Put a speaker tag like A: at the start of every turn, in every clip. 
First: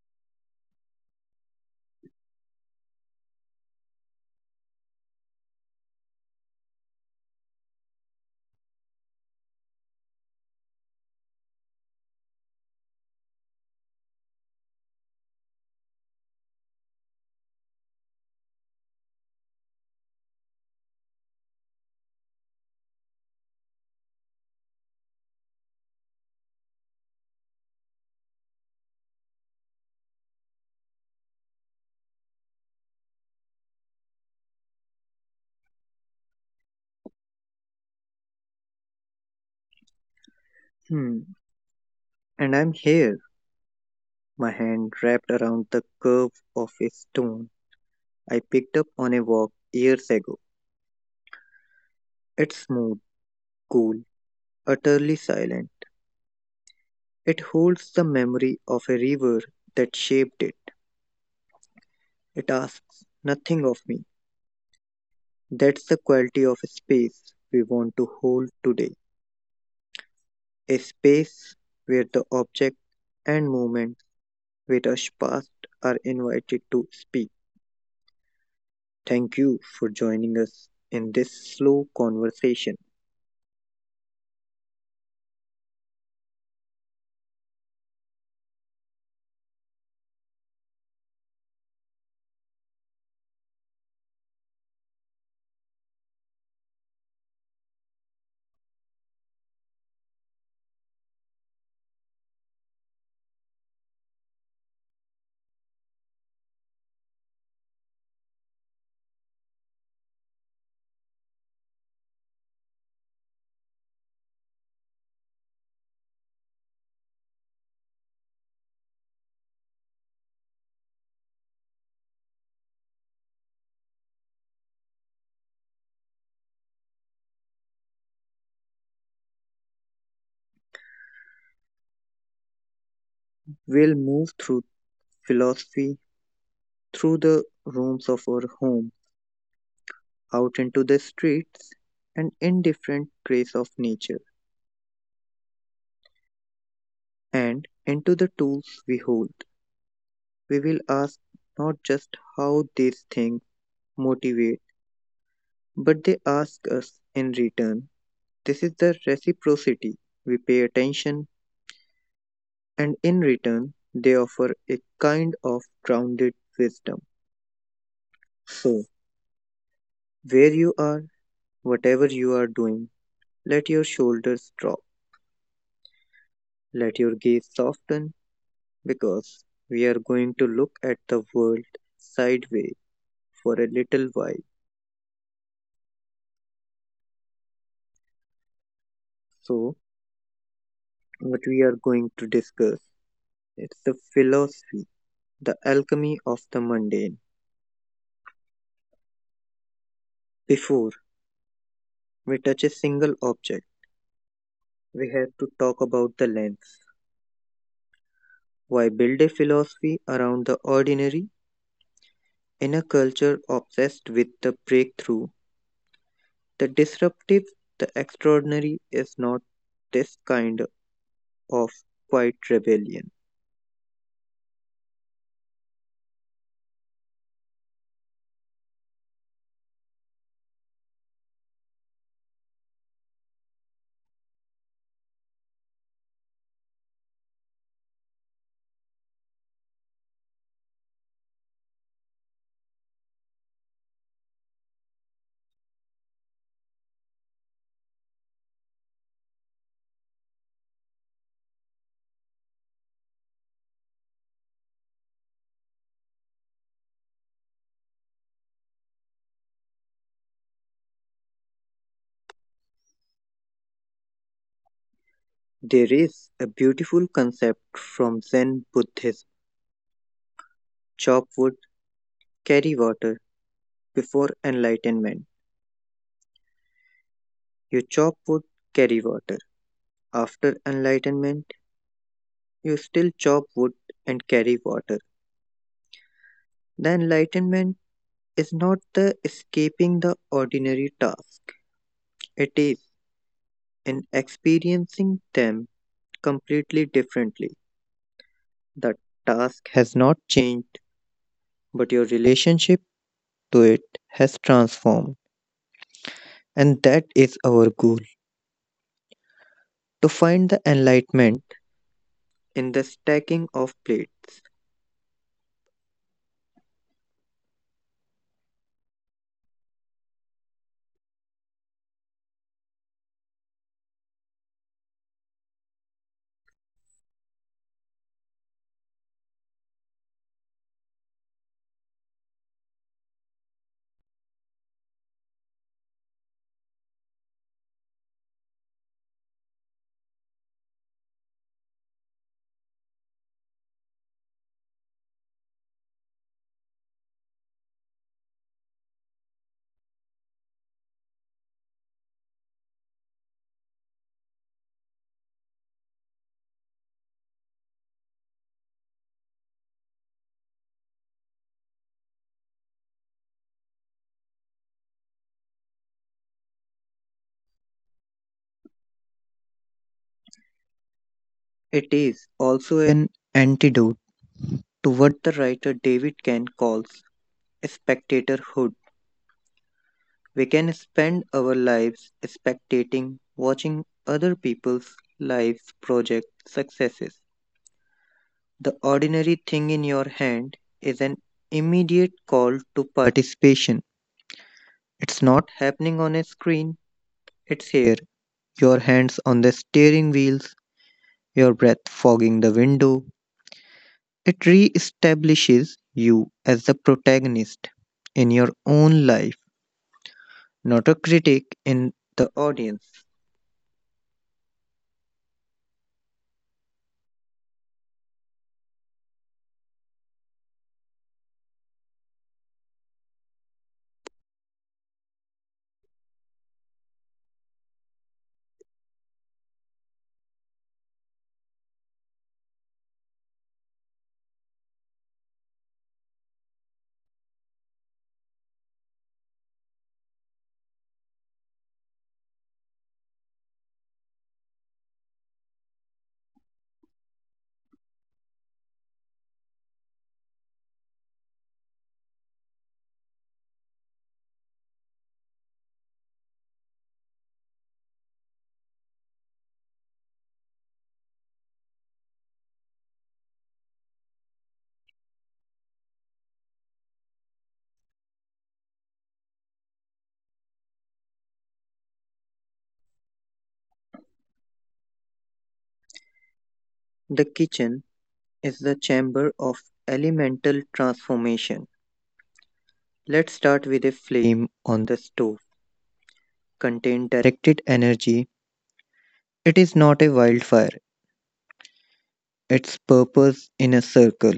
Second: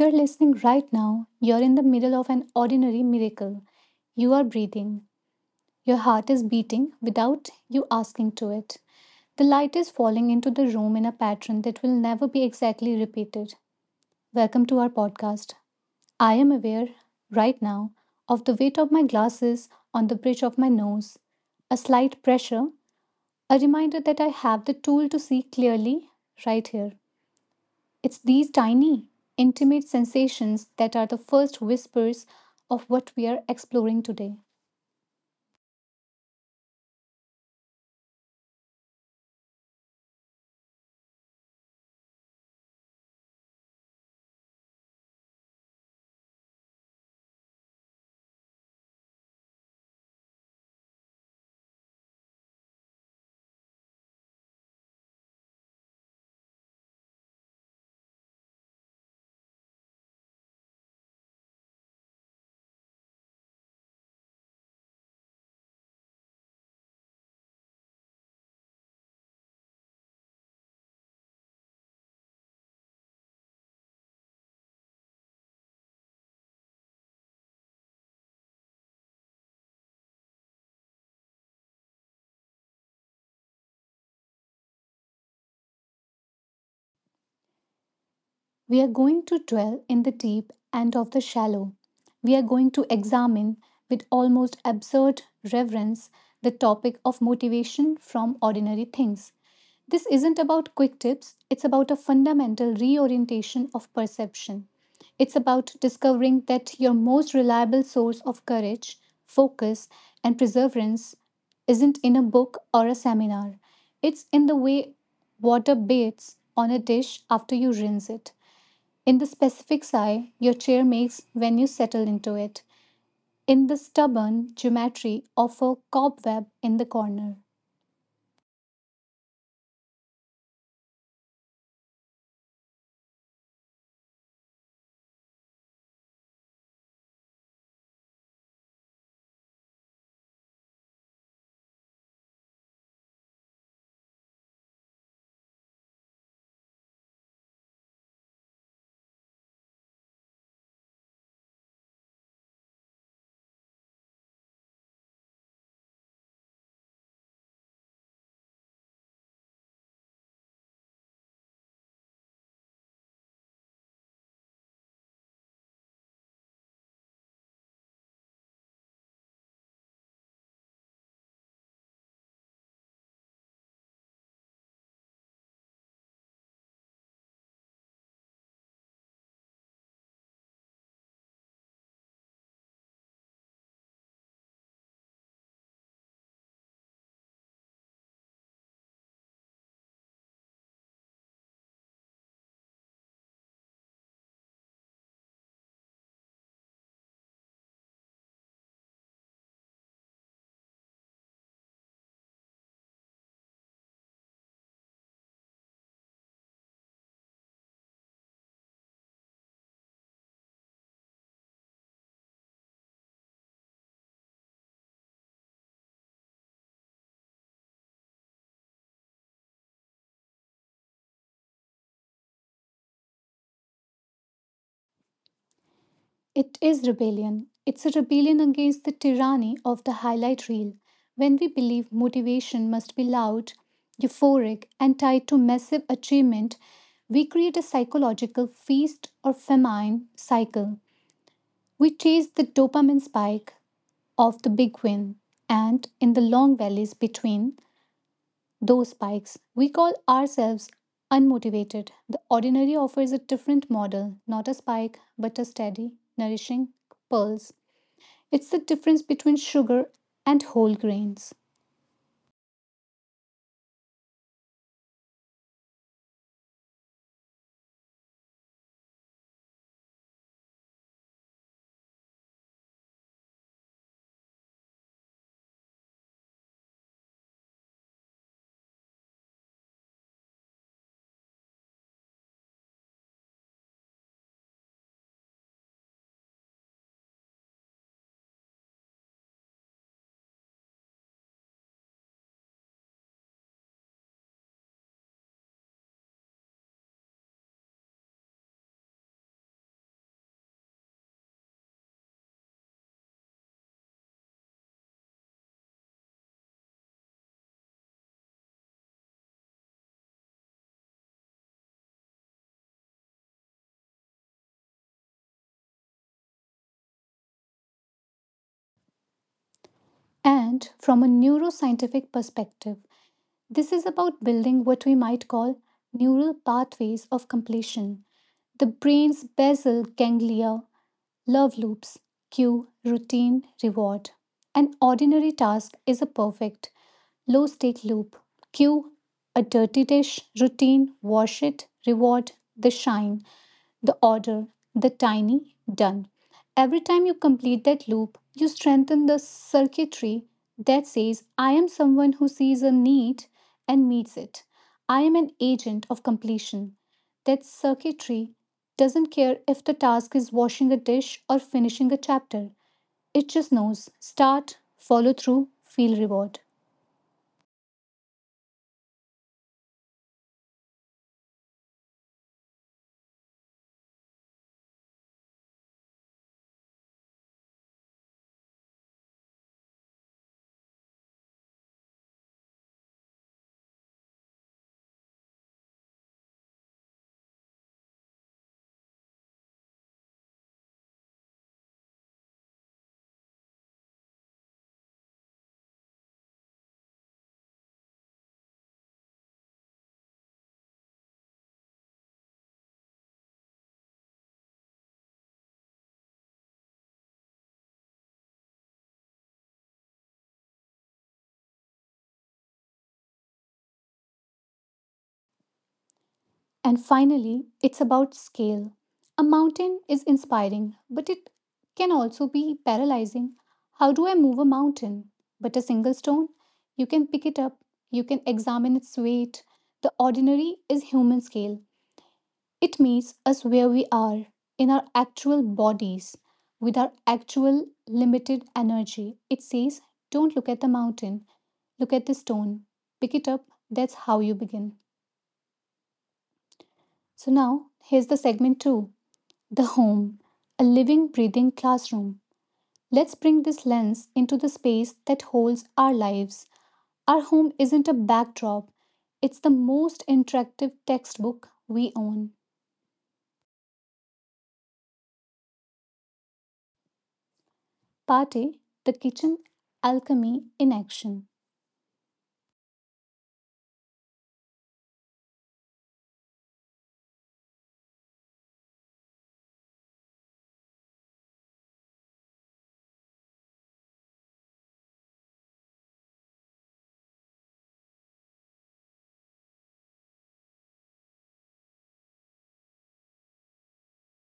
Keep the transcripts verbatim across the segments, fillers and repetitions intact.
A: you're listening right now, you're in the middle of an ordinary miracle. You are breathing. Your heart is beating without you asking to it. The light is falling into the room in a pattern that will never be exactly repeated. Welcome to our podcast. I am aware, right now, of the weight of my glasses on the bridge of my nose, a slight pressure, a reminder that I have the tool to see clearly right here. It's these tiny, intimate sensations that are the first whispers of what we are exploring today.
B: Hmm. And I'm here, my hand wrapped around the curve of a stone I picked up on a walk years ago. It's smooth, cool, utterly silent. It holds the memory of a river that shaped it. It asks nothing of me. That's the quality of space we want to hold today. A space where the object and moments with us past are invited to speak. Thank you for joining us in this slow conversation.
A: We are going to dwell in the deep and of the shallow. We are going to examine with almost absurd reverence the topic of motivation from ordinary things. This isn't about quick tips, it's about a fundamental reorientation of perception. It's about discovering that your most reliable source of courage, focus, and perseverance isn't in a book or a seminar. It's in the way water bathes on a dish after you rinse it, in the specific sigh your chair makes when you settle into it, in the stubborn geometry of a cobweb in the corner.
B: We'll move through philosophy, through the rooms of our home, out into the streets, and in different grace of nature, and into the tools we hold. We will ask not just how these things motivate, but they ask us in return. This is the reciprocity. We pay attention, and in return, they offer a kind of grounded wisdom. So, where you are, whatever you are doing, let your shoulders drop. Let your gaze soften because we are going to look at the world sideways for a little while. So, what we are going to discuss is the philosophy, the alchemy of the mundane. Before we touch a single object, we have to talk about the lens. Why build a philosophy around the ordinary in a culture obsessed with the breakthrough? The disruptive, the extraordinary is not this kind of quiet rebellion.
A: It is rebellion. It's a rebellion against the tyranny of the highlight reel, when we believe motivation must be loud, euphoric, and tied to massive achievement. We create a psychological feast or famine cycle. We chase the dopamine spike of the big win, and in the long valleys between, those spikes, we call ourselves unmotivated. The ordinary offers a different model, not a spike, but a steady, nourishing pulse. It's the difference between sugar and whole grains.
B: There is a beautiful concept from Zen Buddhism: chop wood, carry water. Before enlightenment, you chop wood, carry water. After enlightenment, you still chop wood and carry water. The enlightenment is not the escaping the ordinary task, it is in experiencing them completely differently. The task has not changed, but your relationship to it has transformed, and that is our goal, to find the enlightenment in the stacking of plates.
A: And from a neuroscientific perspective, this is about building what we might call neural pathways of completion. The brain's basal ganglia love loops, cue, routine, reward. An ordinary task is a perfect, low stake loop. Cue, a dirty dish, routine, wash it, reward, the shine, the order, the tiny, done. Every time you complete that loop, you strengthen the circuitry that says, I am someone who sees a need and meets it. I am an agent of completion. That circuitry doesn't care if the task is washing a dish or finishing a chapter. It just knows start, follow through, feel reward.
B: It is also an antidote to what the writer David Ken calls spectatorhood. We can spend our lives spectating, watching other people's lives, projects, successes. The ordinary thing in your hand is an immediate call to participation. It's not happening on a screen, it's here. Your hands on the steering wheels, your breath fogging the window, it re-establishes you as the protagonist in your own life, not a critic in the audience.
A: And finally, it's about scale. A mountain is inspiring, but it can also be paralyzing. How do I move a mountain? But a single stone, you can pick it up, you can examine its weight. The ordinary is human scale. It meets us where we are, in our actual bodies, with our actual limited energy. It says, don't look at the mountain, look at the stone, pick it up. That's how you begin. So now, here's the segment two. The home, a living, breathing classroom. Let's bring this lens into the space that holds our lives. Our home isn't a backdrop, it's the most interactive textbook we own. Part A, the kitchen, alchemy in action.
B: The kitchen is the chamber of elemental transformation. Let's start with a flame on the stove. Contain directed energy. It is not a wildfire, its purpose in a circle.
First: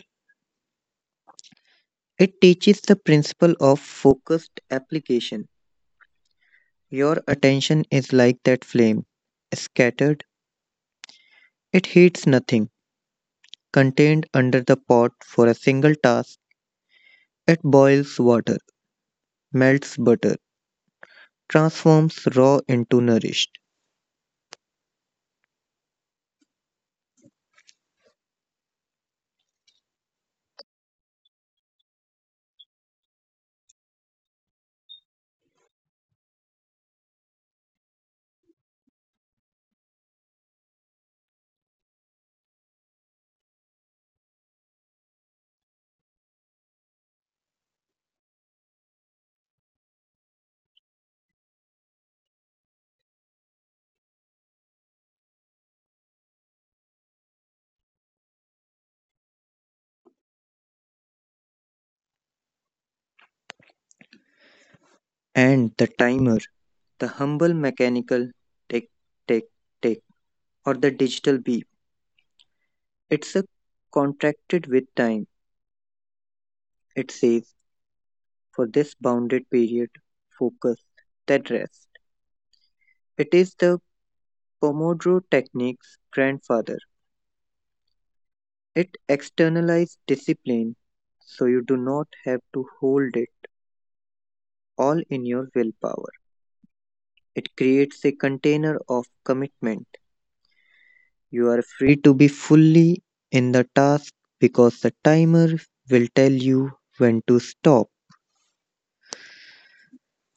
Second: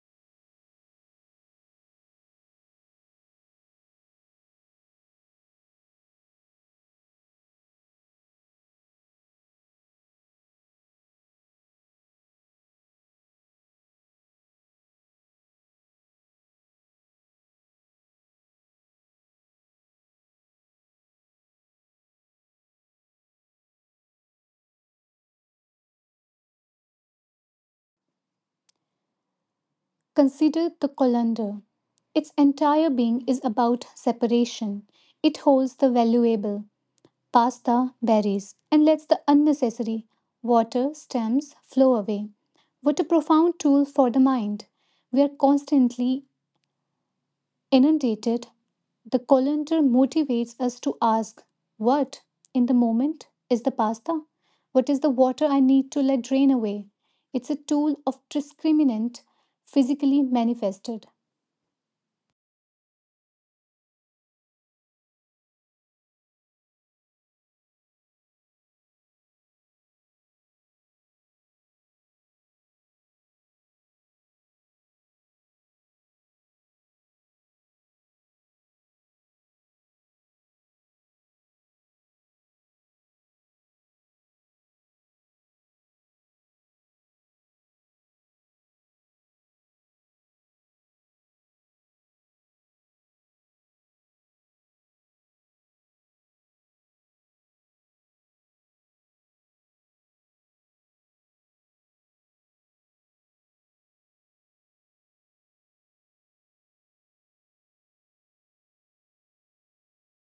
B: It teaches the principle of focused application. Your attention is like that flame, scattered, it heats nothing contained under the pot for a single task, it boils water, melts butter, transforms raw into nourished.
A: Consider the colander. Its entire being is about separation. It holds the valuable, pasta, berries, and lets the unnecessary water stems flow away. What a profound tool for the mind. We are constantly inundated. The colander motivates us to ask, what in the moment is the pasta? What is the water I need to let drain away? It's a tool of discriminant, physically manifested.
B: And the timer, the humble mechanical tick, tick, tick, or the digital beep, it's a contracted with time. It says, for this bounded period, focus, then rest. It is the Pomodoro technique's grandfather. It externalizes discipline so you do not have to hold it all in your willpower. It creates a container of commitment. You are free to be fully in the task because the timer will tell you when to stop.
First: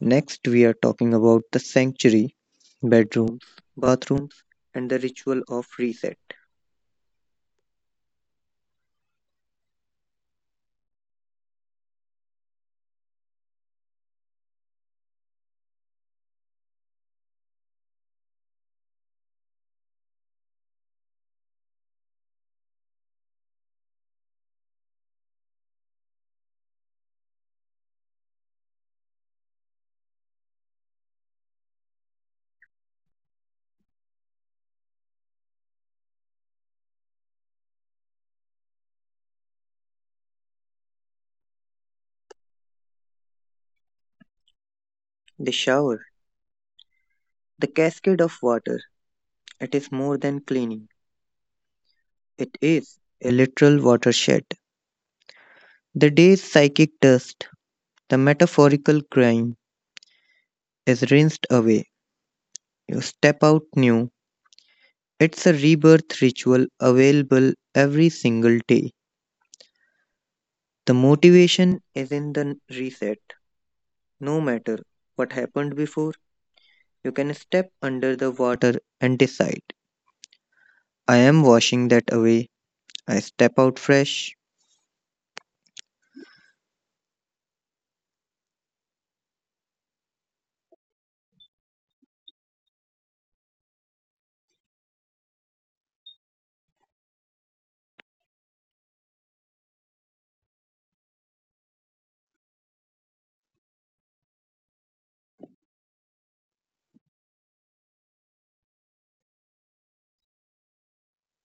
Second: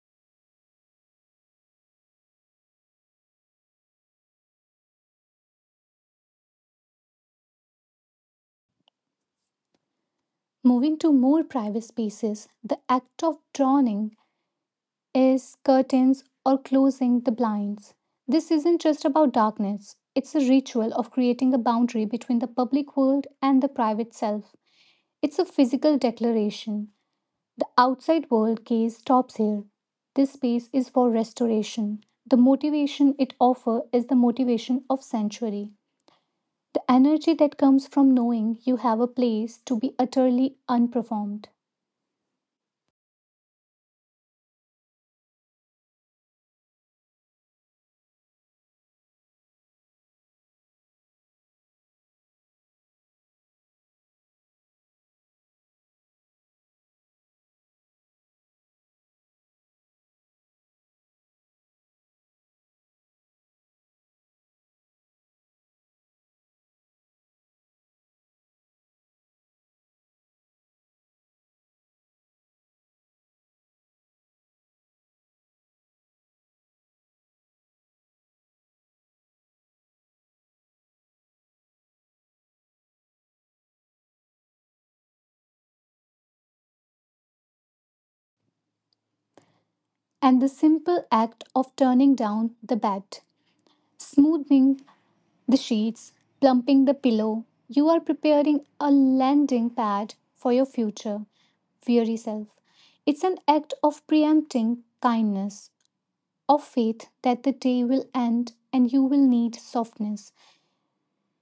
B: Next, we are talking about the sanctuary, bedrooms, bathrooms, and the ritual of reset.
A: Moving to more private spaces, the act of drawing is curtains or closing the blinds. This isn't just about darkness, it's a ritual of creating a boundary between the public world and the private self. It's a physical declaration. The outside world gaze stops here. This space is for restoration. The motivation it offers is the motivation of sanctuary. The energy that comes from knowing you have a place to be utterly unperformed.
B: The shower, the cascade of water, it is more than cleaning, it is a literal watershed. The day's psychic dust, the metaphorical grime, is rinsed away. You step out new. It's a rebirth ritual available every single day. The motivation is in the n- reset. No matter what happened before, you can step under the water and decide, I am washing that away. I step out fresh.
A: And the simple act of turning down the bed, smoothing the sheets, plumping the pillow. You are preparing a landing pad for your future, weary self. It's an act of preempting kindness, of faith that the day will end and you will need softness.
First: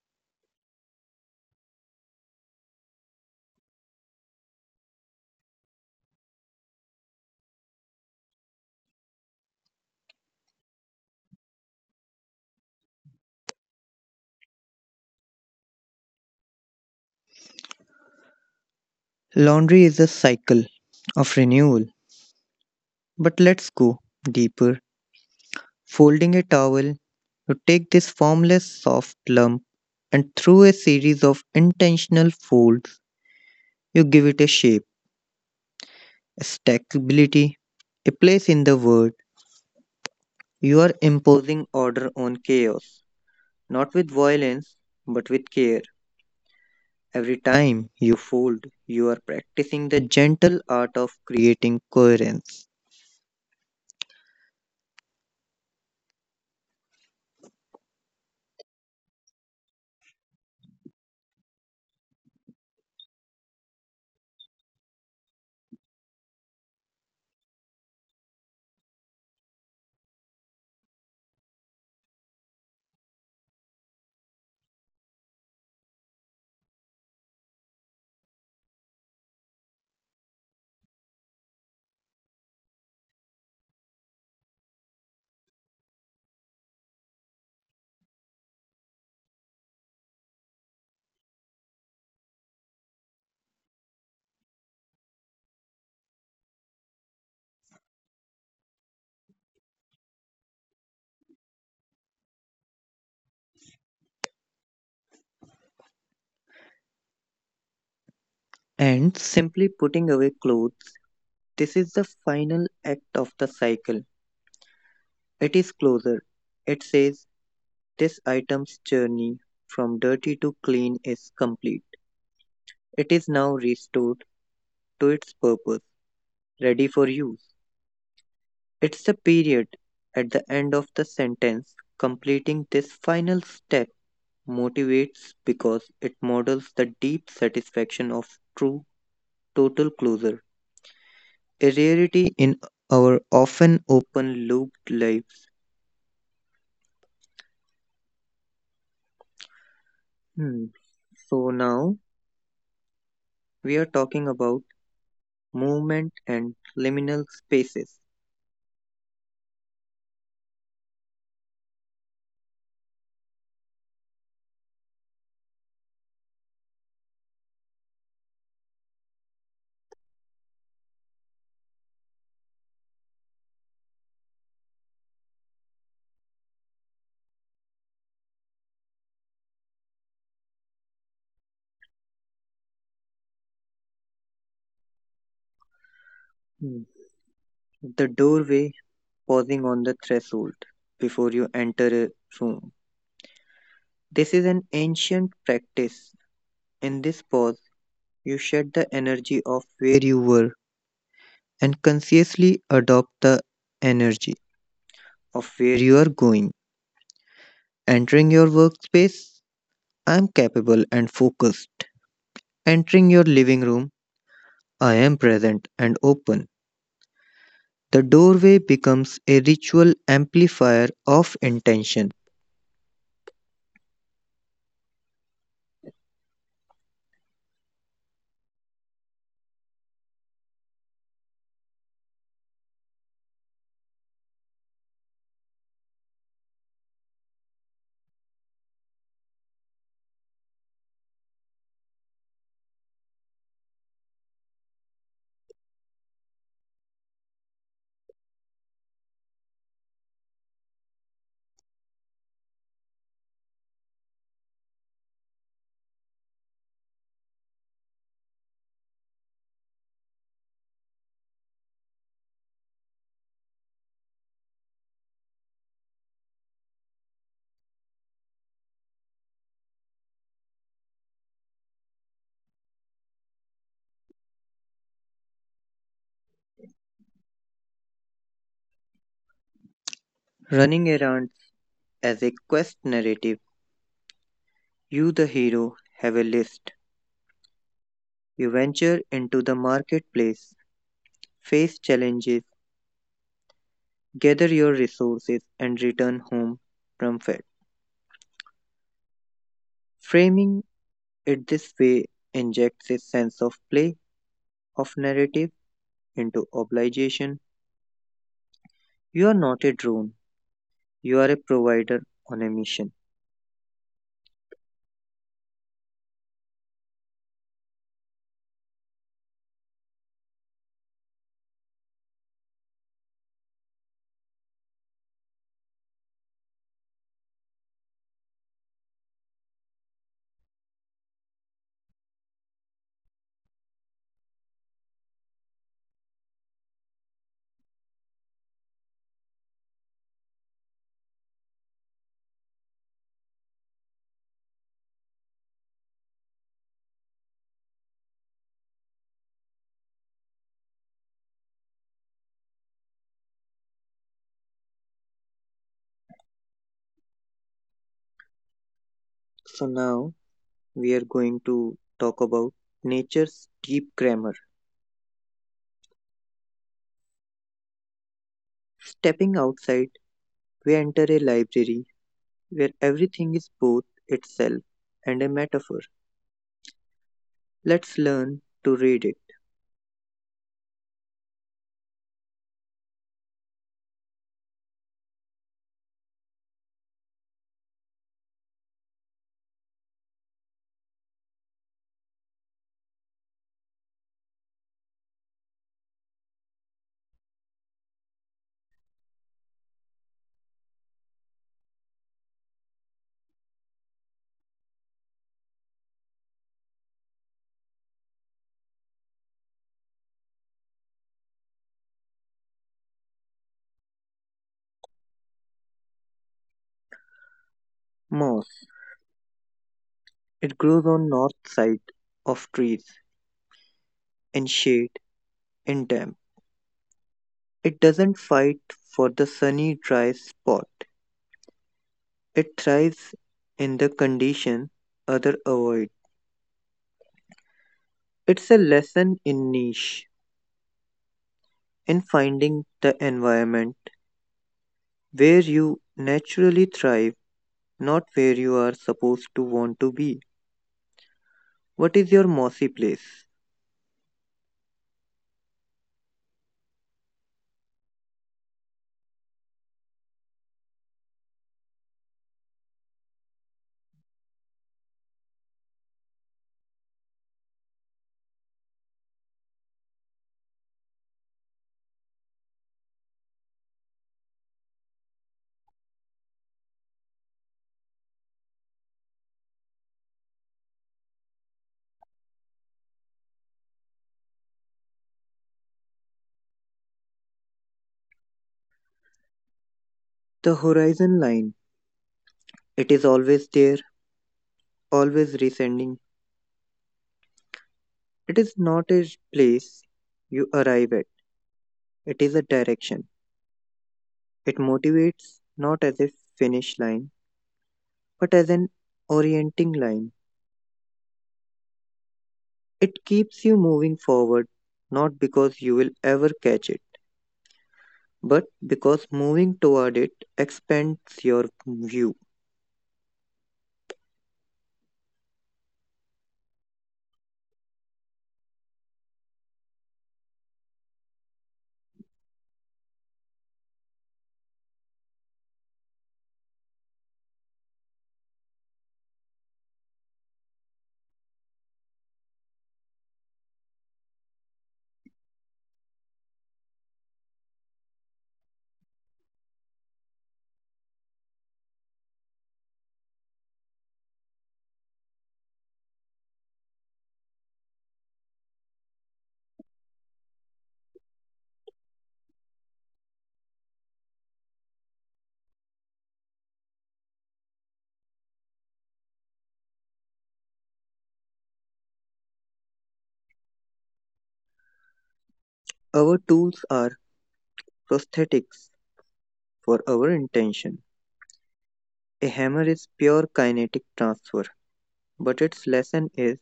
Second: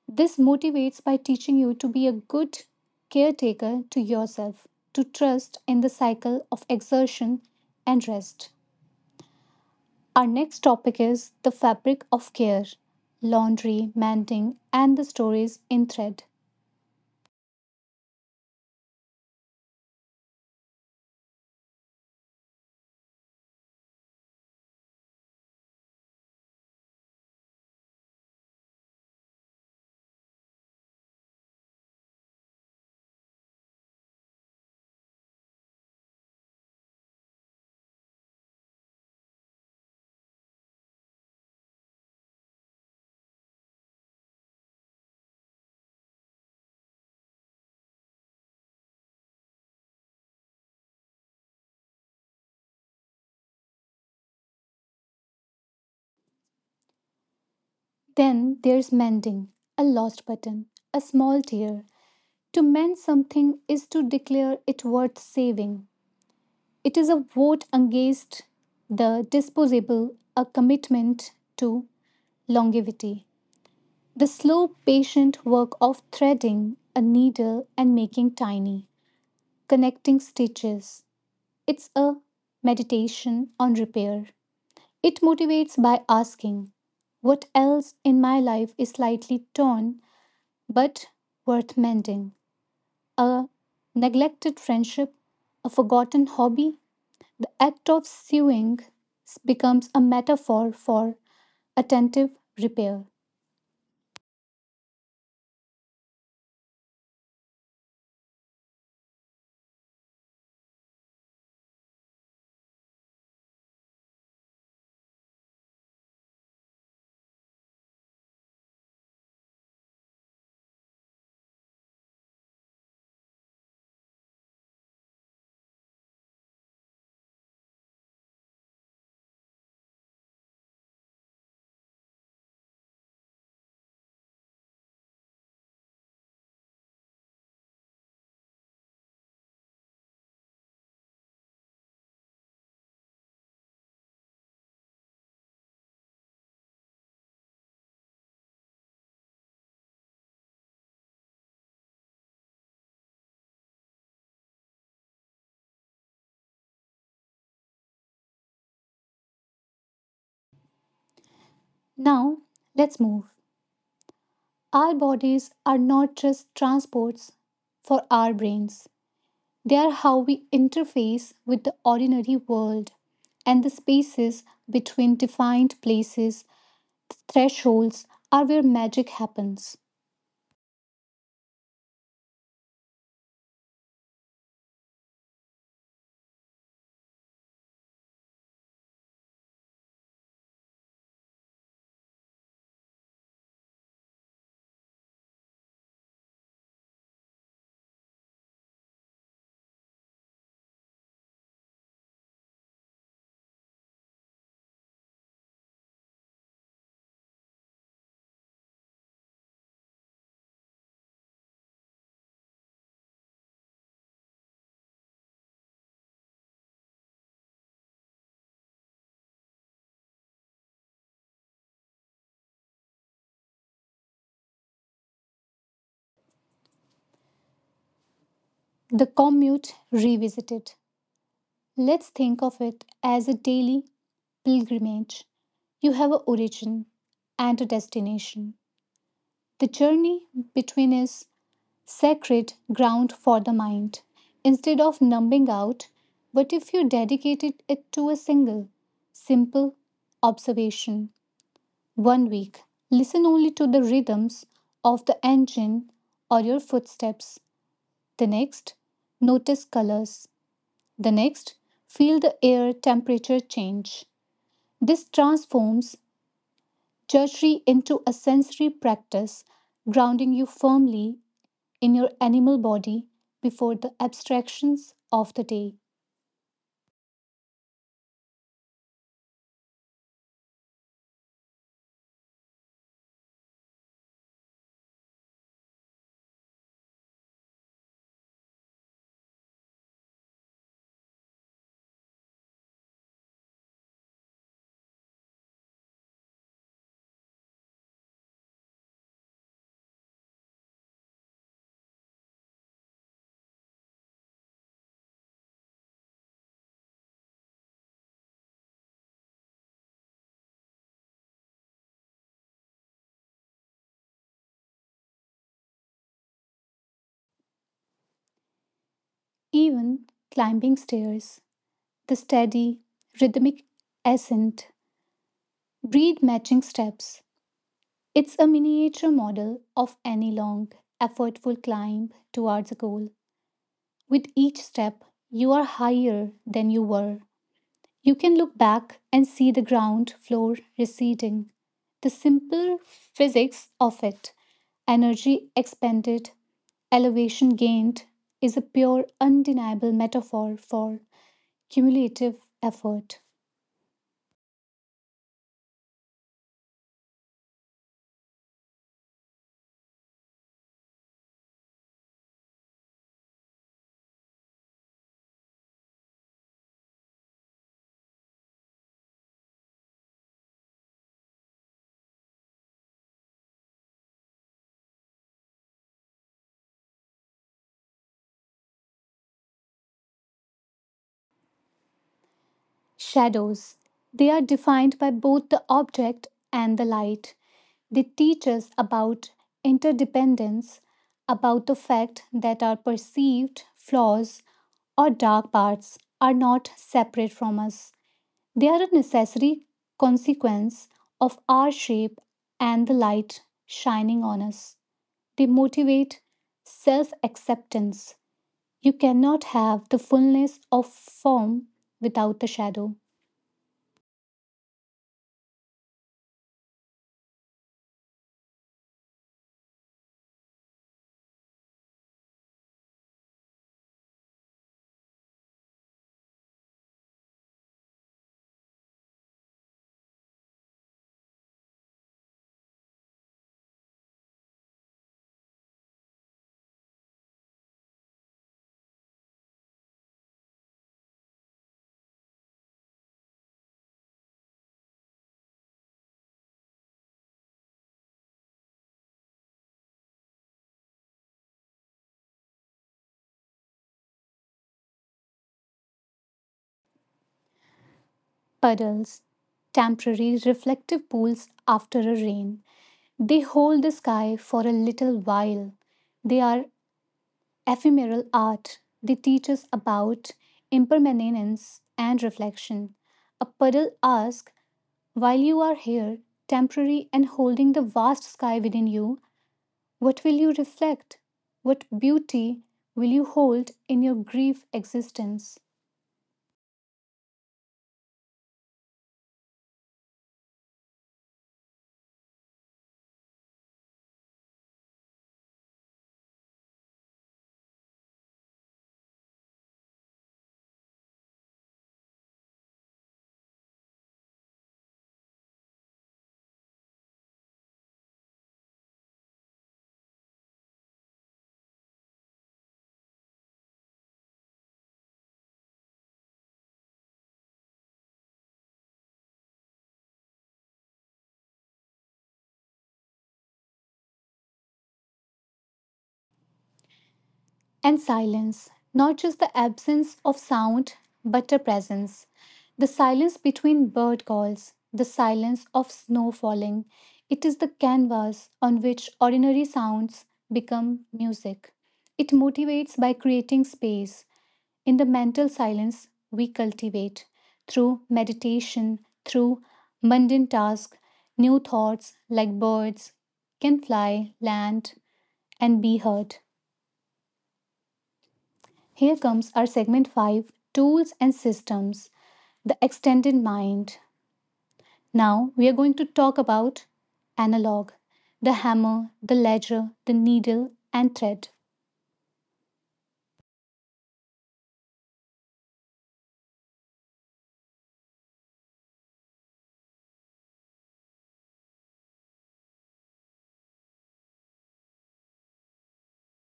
A: This motivates by teaching you to be a good caretaker to yourself, to trust in the cycle of exertion and rest. Our next topic is the fabric of care, laundry, mending, and the stories in thread.
B: Laundry is a cycle of renewal, but let's go deeper. Folding a towel, you take this formless soft lump and through a series of intentional folds, you give it a shape, a stackability, a place in the world. You are imposing order on chaos, not with violence, but with care. Every time you fold, you are practicing the gentle art of creating coherence.
A: Then there's mending, a lost button, a small tear. To mend something is to declare it worth saving. It is a vote against the disposable, a commitment to longevity. The slow, patient work of threading a needle and making tiny, connecting stitches. It's a meditation on repair. It motivates by asking, what else in my life is slightly torn but worth mending? A neglected friendship, a forgotten hobby, the act of sewing becomes a metaphor for attentive repair.
B: And simply putting away clothes, this is the final act of the cycle. It is closer. It says, this item's journey from dirty to clean is complete. It is now restored to its purpose, ready for use. It's the period at the end of the sentence completing this final step motivates because it models the deep satisfaction of true total closure, a rarity in our often open looped lives. Hmm, So now we are talking about movement and liminal spaces.
A: Now, let's move. Our bodies are not just transports for our brains, they are how we interface with the ordinary world, and the spaces between defined places, thresholds, are where magic happens.
B: Hmm, The doorway pausing on the threshold before you enter a room. This is an ancient practice. In this pause, you shed the energy of where you were and consciously adopt the energy of where you are going. Entering your workspace, I am capable and focused. Entering your living room, I am present and open. The doorway becomes a ritual amplifier of intention.
A: The commute revisited. Let's think of it as a daily pilgrimage. You have an origin and a destination. The journey between is sacred ground for the mind. Instead of numbing out, what if you dedicated it to a single, simple observation? One week, listen only to the rhythms of the engine or your footsteps. The next, notice colors. The next, feel the air temperature change. This transforms tertiary into a sensory practice, grounding you firmly in your animal body before the abstractions of the day.
B: Running errands as a quest narrative, you, the hero, have a list. You venture into the marketplace, face challenges, gather your resources and return home triumphant. Framing it this way injects a sense of play, of narrative into obligation. You are not a drone, you are a provider on a mission.
A: Even climbing stairs, the steady, rhythmic ascent, breathe matching steps. It's a miniature model of any long, effortful climb towards a goal. With each step, you are higher than you were. You can look back and see the ground floor receding, the simple physics of it. Energy expended, elevation gained is a pure, undeniable metaphor for cumulative effort.
B: So now we are going to talk about nature's deep grammar. Stepping outside, we enter a library where everything is both itself and a metaphor. Let's learn to read it.
A: Shadows. They are defined by both the object and the light. They teach us about interdependence, about the fact that our perceived flaws or dark parts are not separate from us. They are a necessary consequence of our shape and the light shining on us. They motivate self acceptance. You cannot have the fullness of form without the shadow.
B: Moss. It grows on north side of trees, and shade and damp. It doesn't fight for the sunny, dry spot. It thrives in the condition other avoid. It's a lesson in niche, in finding the environment where you naturally thrive, not where you are supposed to want to be. What is your mossy place?
A: Puddles, temporary reflective pools after a rain. They hold the sky for a little while. They are ephemeral art. They teach us about impermanence and reflection. A puddle asks, while you are here, temporary and holding the vast sky within you, what will you reflect? What beauty will you hold in your grief existence?
B: The horizon line. It is always there, always descending. It is not a place you arrive at. It is a direction. It motivates not as a finish line, but as an orienting line. It keeps you moving forward, not because you will ever catch it, but because moving toward it expands your view.
A: And silence, not just the absence of sound, but a presence. The silence between bird calls, the silence of snow falling. It is the canvas on which ordinary sounds become music. It motivates by creating space. In the mental silence we cultivate through meditation, through mundane tasks, new thoughts like birds can fly, land, and be heard. Here comes our segment five. Tools and systems, the extended mind. Now we are going to talk about analog, the hammer, the ledger, the needle, and thread.
B: Our tools are prosthetics for our intention. A hammer is pure kinetic transfer, but its lesson is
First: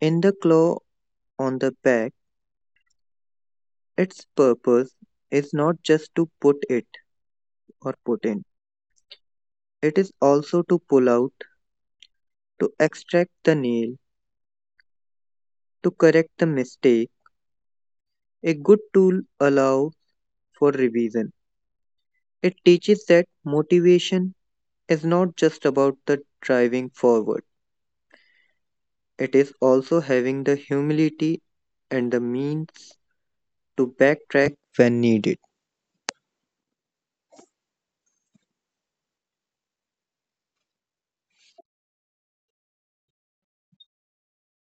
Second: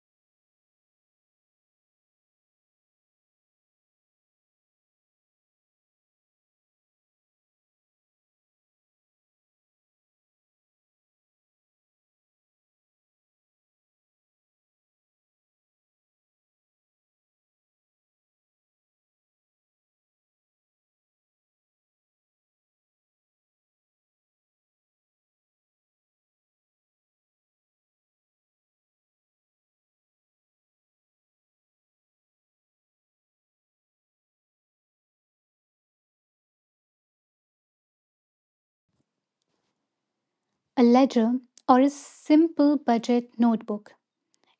B: in the claw on the back. Its purpose is not just to put it or put in, it is also to pull out to extract the nail, to correct the mistake. A good tool allows for revision. It teaches that motivation is not just about the driving forward, it is also having the humility and the means to backtrack when needed.
A: A ledger or a simple budget notebook.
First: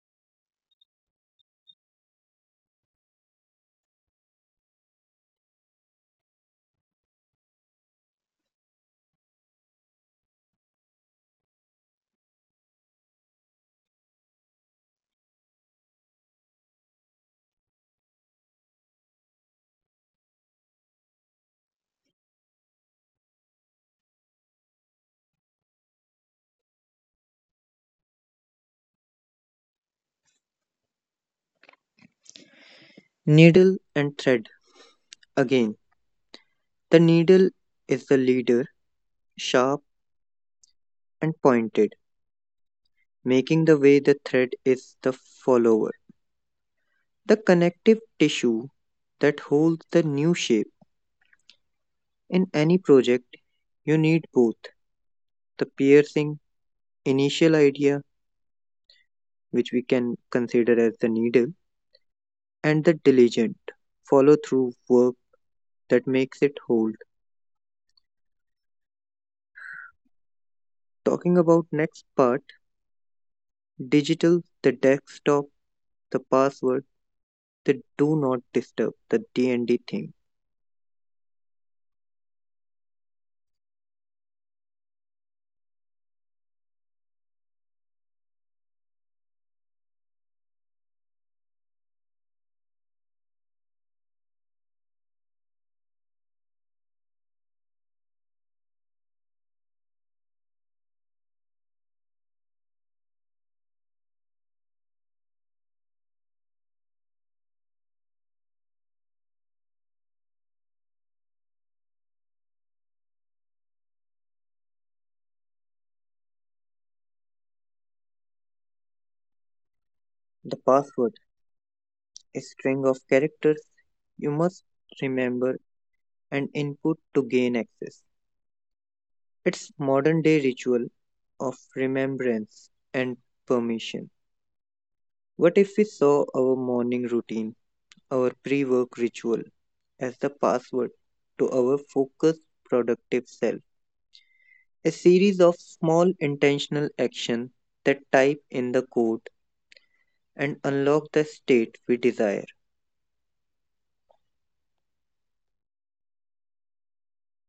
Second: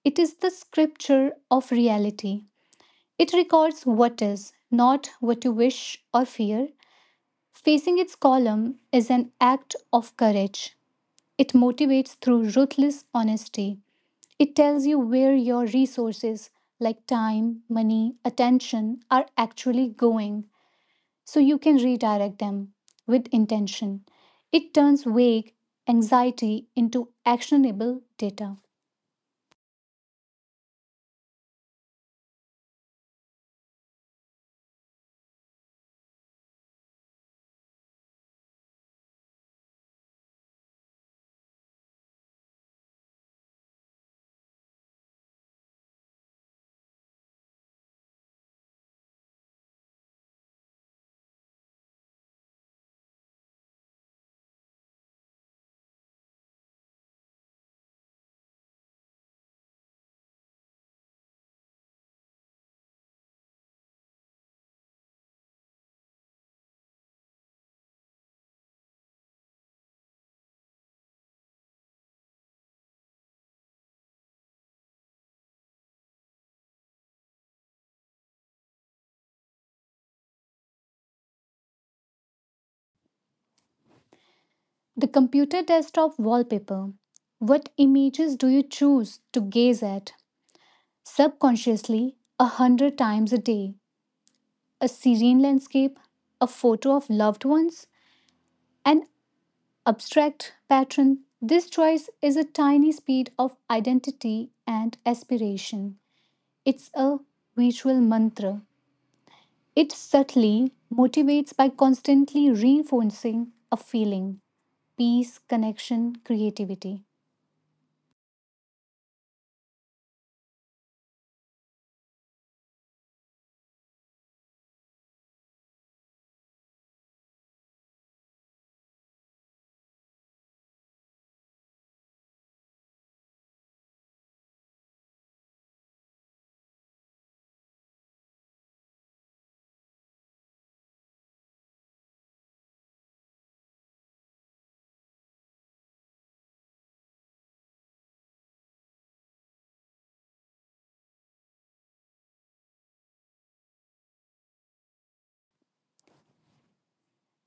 A: It is the scripture of reality. It records what is, not what you wish or fear. Facing its column is an act of courage. It motivates through ruthless honesty. It tells you where your resources, like time, money, attention, are actually going, so you can redirect them with intention. It turns vague anxiety into actionable data.
B: Needle and thread again. The needle is the leader, sharp and pointed, making the way the thread is the follower. The connective tissue that holds the new shape. In any project, you need both the piercing initial idea, which we can consider as the needle, and the diligent follow through work that makes it hold. Talking about next part digital, the desktop, the password, the do not disturb, the D N D thing.
A: The computer desktop wallpaper. What images do you choose to gaze at subconsciously a hundred times a day? A serene landscape, a photo of loved ones, an abstract pattern. This choice is a tiny speed of identity and aspiration. It's a visual mantra. It subtly motivates by constantly reinforcing a feeling, peace, connection, creativity.
B: The password, a string of characters you must remember and input to gain access. It's modern day ritual of remembrance and permission. What if we saw our morning routine, our pre work ritual, as the password to our focused, productive self? A series of small intentional actions that type in the code and unlock the state we desire.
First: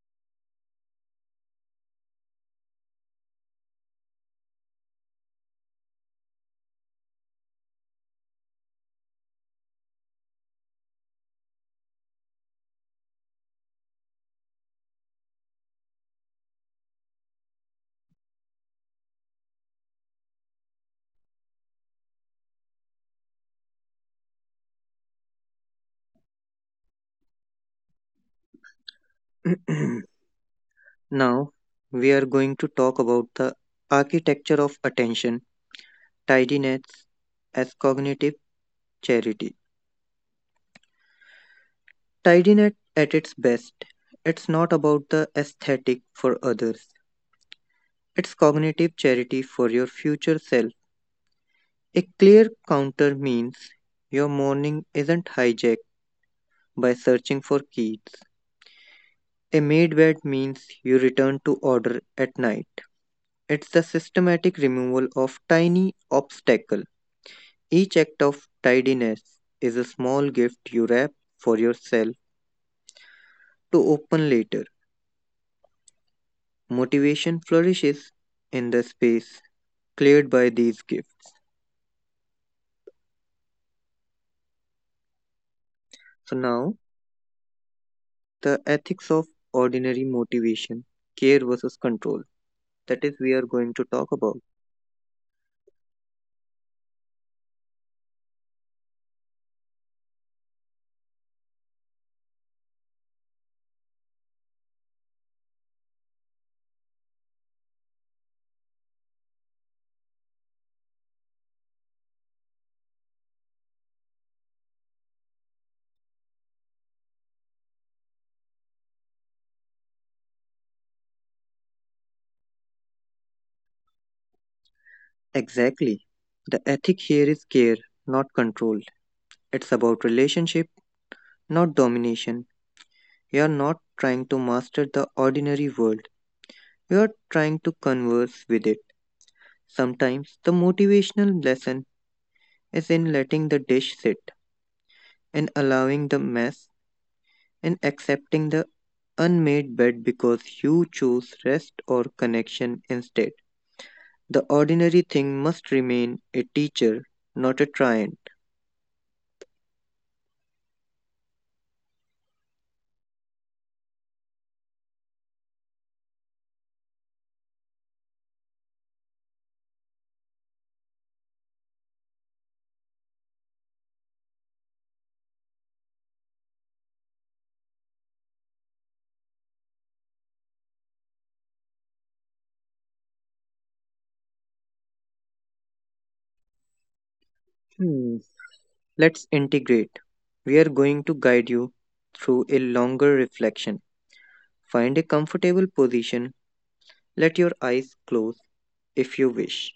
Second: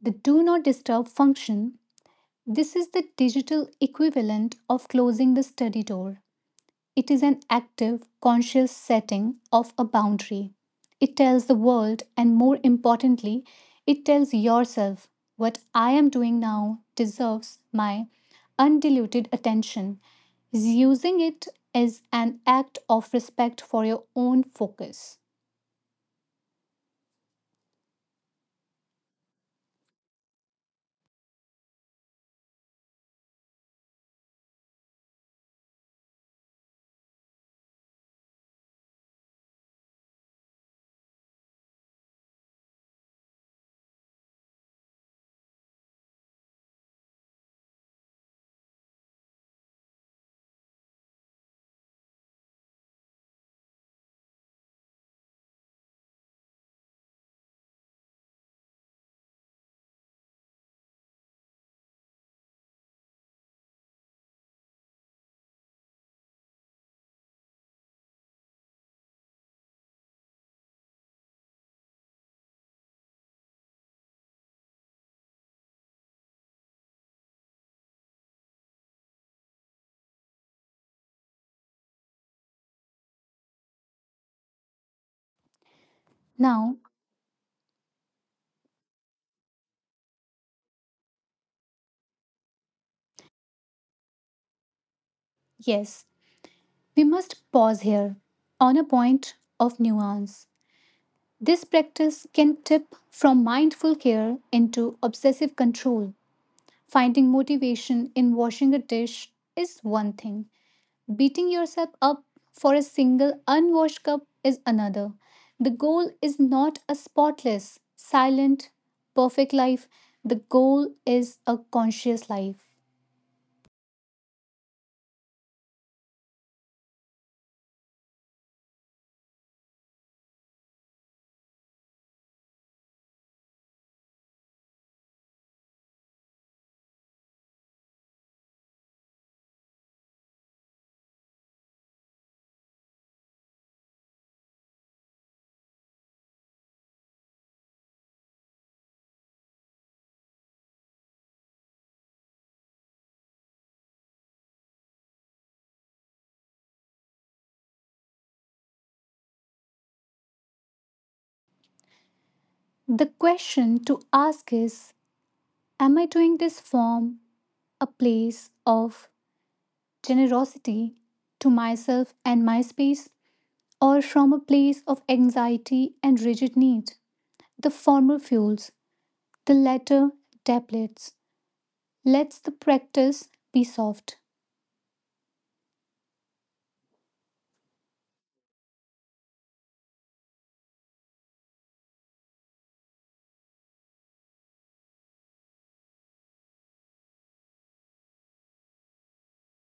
A: The do not disturb function, this is the digital equivalent of closing the study door. It is an active, conscious setting of a boundary. It tells the world, and more importantly, it tells yourself, what I am doing now deserves my undiluted attention. Using it is an act of respect for your own focus.
B: Now, we are going to talk about the architecture of attention, tidiness, as cognitive charity. Tidiness at its best, it's not about the aesthetic for others, it's cognitive charity for your future self. A clear counter means your morning isn't hijacked by searching for keys. A made bed means you return to order at night. It's the systematic removal of tiny obstacle. Each act of tidiness is a small gift you wrap for yourself to open later. Motivation flourishes in the space cleared by these gifts. So
A: Now,
B: now the ethics of ordinary motivation, care versus control. That is we are going to talk about.
A: yes, we must pause here on a point of nuance. This practice can tip from mindful care into obsessive control. Finding motivation in washing a dish is one thing, beating yourself up for a single unwashed cup is another. The goal is not a spotless, silent, perfect life, the goal is a conscious life.
B: Exactly. The ethic here is care, not control. It's about relationship, not domination. You are not trying to master the ordinary world. You are trying to converse with it. Sometimes the motivational lesson is in letting the dish sit and allowing the mess and accepting the unmade bed because you choose rest or connection instead. The ordinary thing must remain a teacher, not a tyrant.
A: The question to ask is, am I doing this from a place of generosity to myself and my space, or from a place of anxiety and rigid need? The former fuels. The latter, tablets, lets the practice be soft.
B: Hmm. Let's integrate. We are going to guide you through a longer reflection. Find a comfortable position. Let your eyes close if you wish.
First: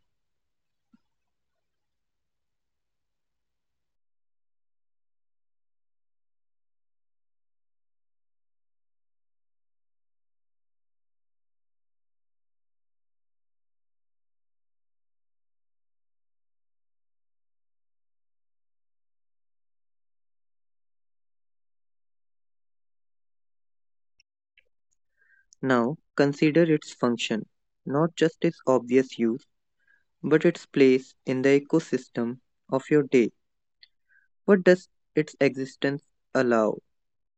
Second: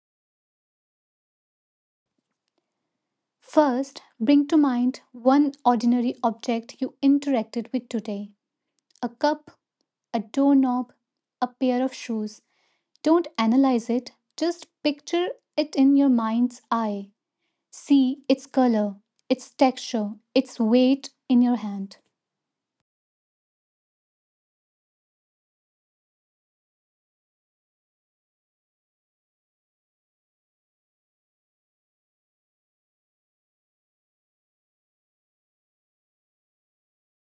A: First, bring to mind one ordinary object you interacted with today, a cup, a doorknob, a pair of shoes. Don't analyze it, just picture it in your mind's eye. See its color, its texture, its weight in your hand.
B: Now, consider its function, not just its obvious use, but its place in the ecosystem of your day. What does its existence allow?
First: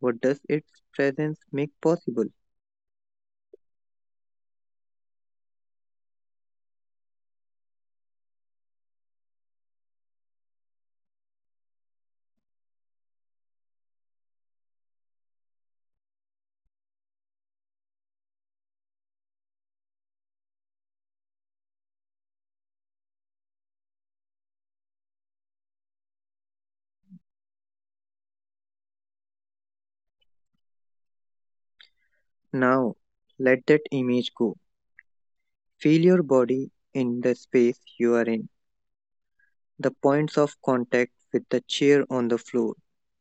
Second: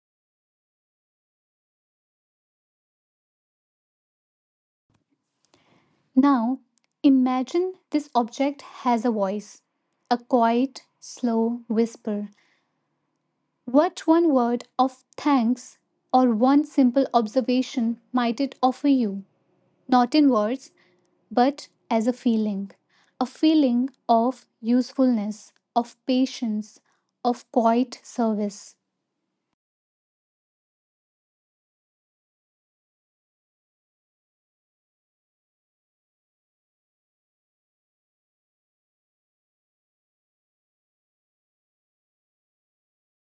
B: What does its presence make possible?
A: Now, imagine this object has a voice, a quiet, slow whisper. What one word of thanks or one simple observation might it offer you? Not in words, but as a feeling. A feeling of usefulness, of patience, of quiet service.
B: Now, let that image go. Feel your body in the space you are in, the points of contact with the chair on the floor,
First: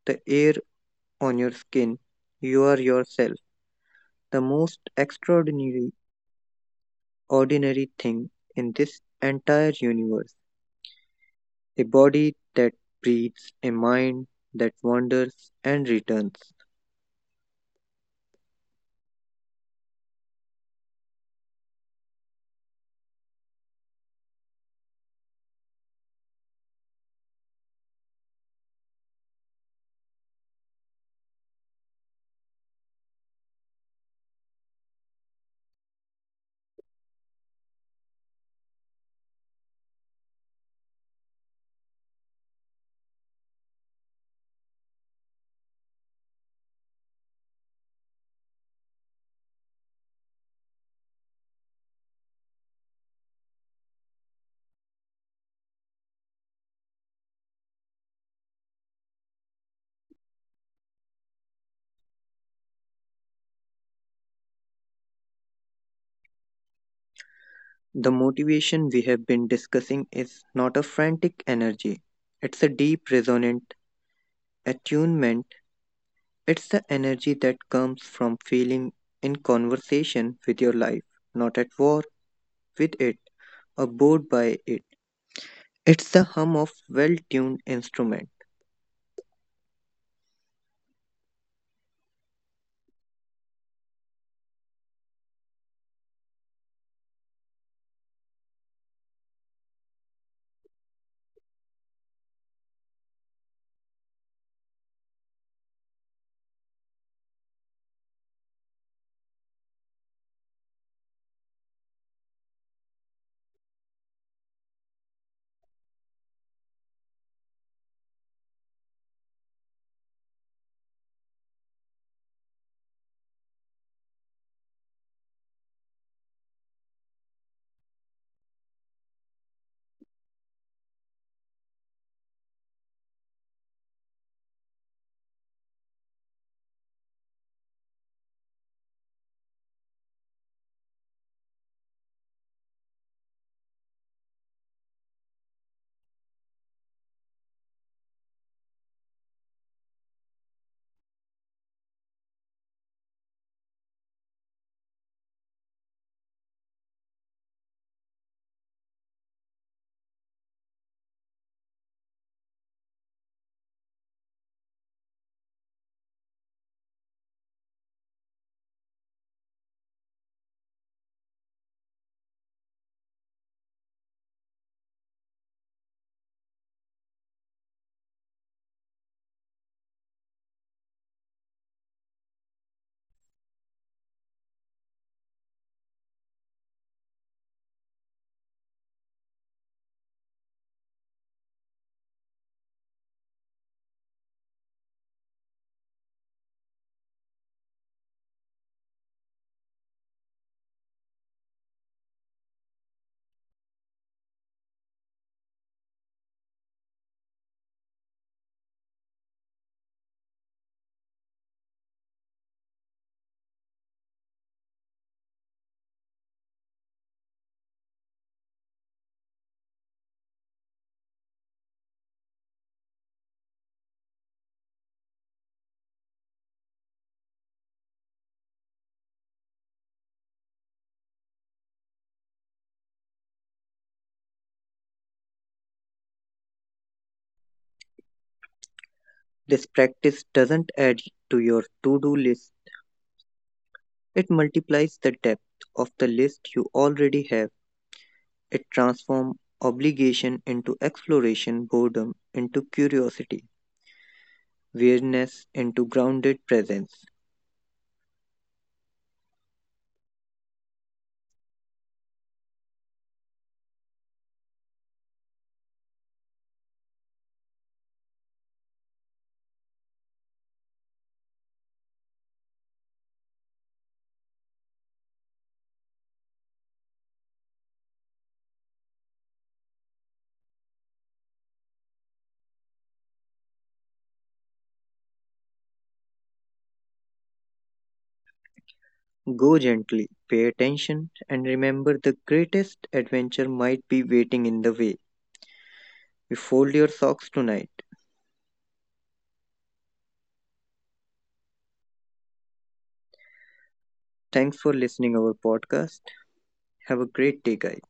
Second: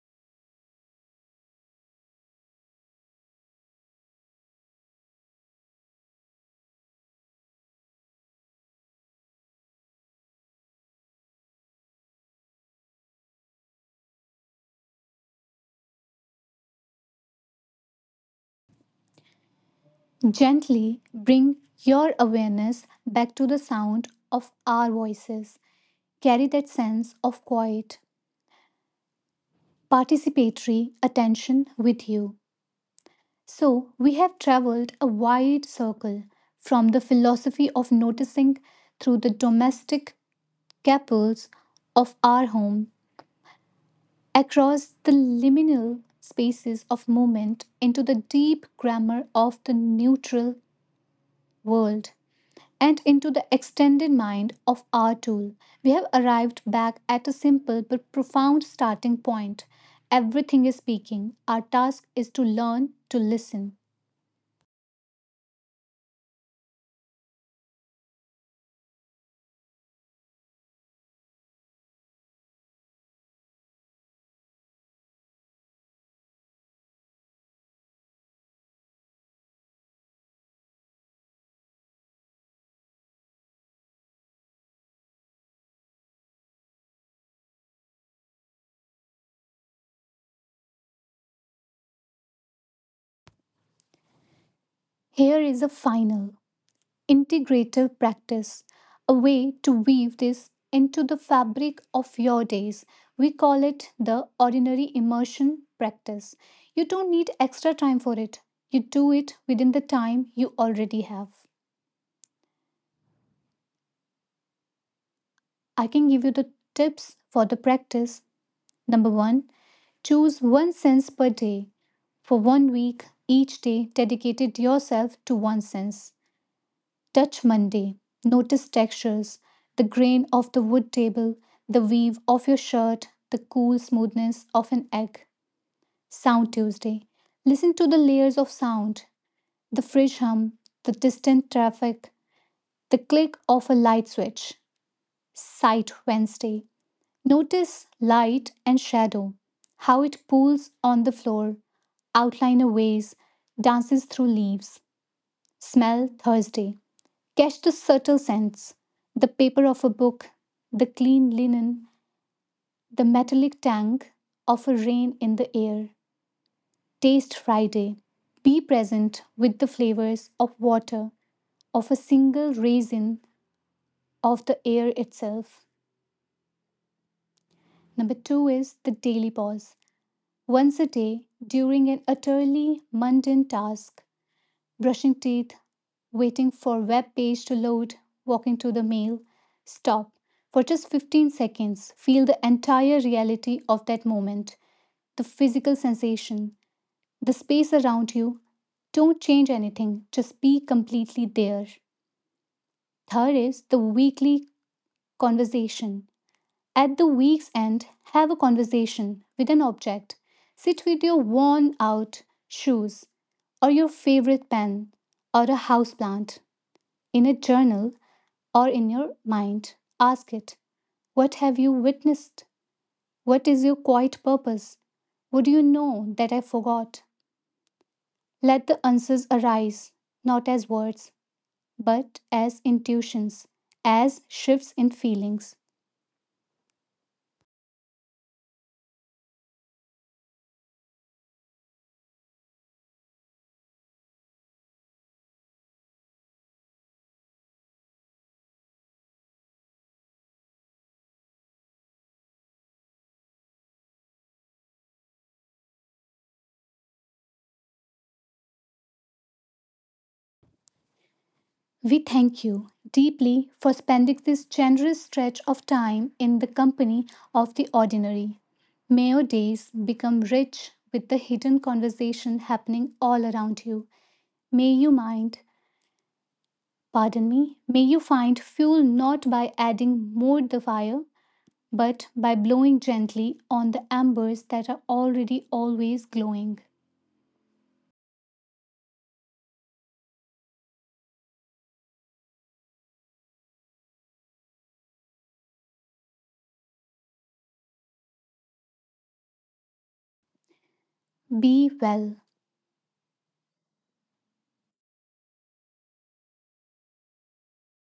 B: the air on your skin. You are yourself, the most extraordinary, ordinary thing in this entire universe. A body that breathes, a mind that wanders and returns.
A: Gently bring your awareness back to the sound of our voices. Carry that sense of quiet, participatory attention with you. So, we have traveled a wide circle, from the philosophy of noticing, through the domestic capsules of our home, across the liminal spaces of movement, into the deep grammar of the neutral world, and into the extended mind of our tool. We have arrived back at a simple but profound starting point. Everything is speaking. Our task is to learn to listen.
B: The motivation we have been discussing is not a frantic energy, it's a deep, resonant attunement. It's the energy that comes from feeling in conversation with your life, not at war with it or bored by it. It's the hum of well tuned instrument.
A: Here is a final integrative practice, a way to weave this into the fabric of your days. We call it the ordinary immersion practice. You don't need extra time for it, you do it within the time you already have. I can give you the tips for the practice. Number one, choose one sense per day. For one week, each day, dedicated yourself to one sense. Touch Monday. Notice textures, the grain of the wood table, the weave of your shirt, the cool smoothness of an egg. Sound Tuesday. Listen to the layers of sound, the fridge hum, the distant traffic, the click of a light switch. Sight Wednesday. Notice light and shadow, how it pools on the floor, outline a vase, dances through leaves. Smell Thursday. Catch the subtle scents, the paper of a book, the clean linen, the metallic tang of a rain in the air. Taste Friday. Be present with the flavors of water, of a single raisin, of the air itself. Number two is the daily pause. Once a day, during an utterly mundane task, brushing teeth, waiting for web page to load, walking to the mail. Stop. For just fifteen seconds, feel the entire reality of that moment, the physical sensation, the space around you. Don't change anything, just be completely there. Third is the weekly conversation. At the week's end, have a conversation with an object. Sit with your worn out shoes or your favorite pen or a houseplant, in a journal or in your mind. Ask it, what have you witnessed? What is your quiet purpose? Would you know that I forgot? Let the answers arise, not as words, but as intuitions, as shifts in feelings.
B: This practice doesn't add to your to do list, it multiplies the depth of the list you already have. It transforms obligation into exploration, boredom into curiosity, weirdness into grounded presence.
A: We thank you deeply for spending this generous stretch of time in the company of the ordinary. May your days become rich with the hidden conversation happening all around you. May you mind Pardon me, may you find fuel, not by adding more the fire, but by blowing gently on the embers that are already always glowing.
B: Go gently, pay attention, and remember the greatest adventure might be waiting in the way you fold your socks tonight.
A: Be well.
B: Thanks for listening our podcast. Have a great day, guys.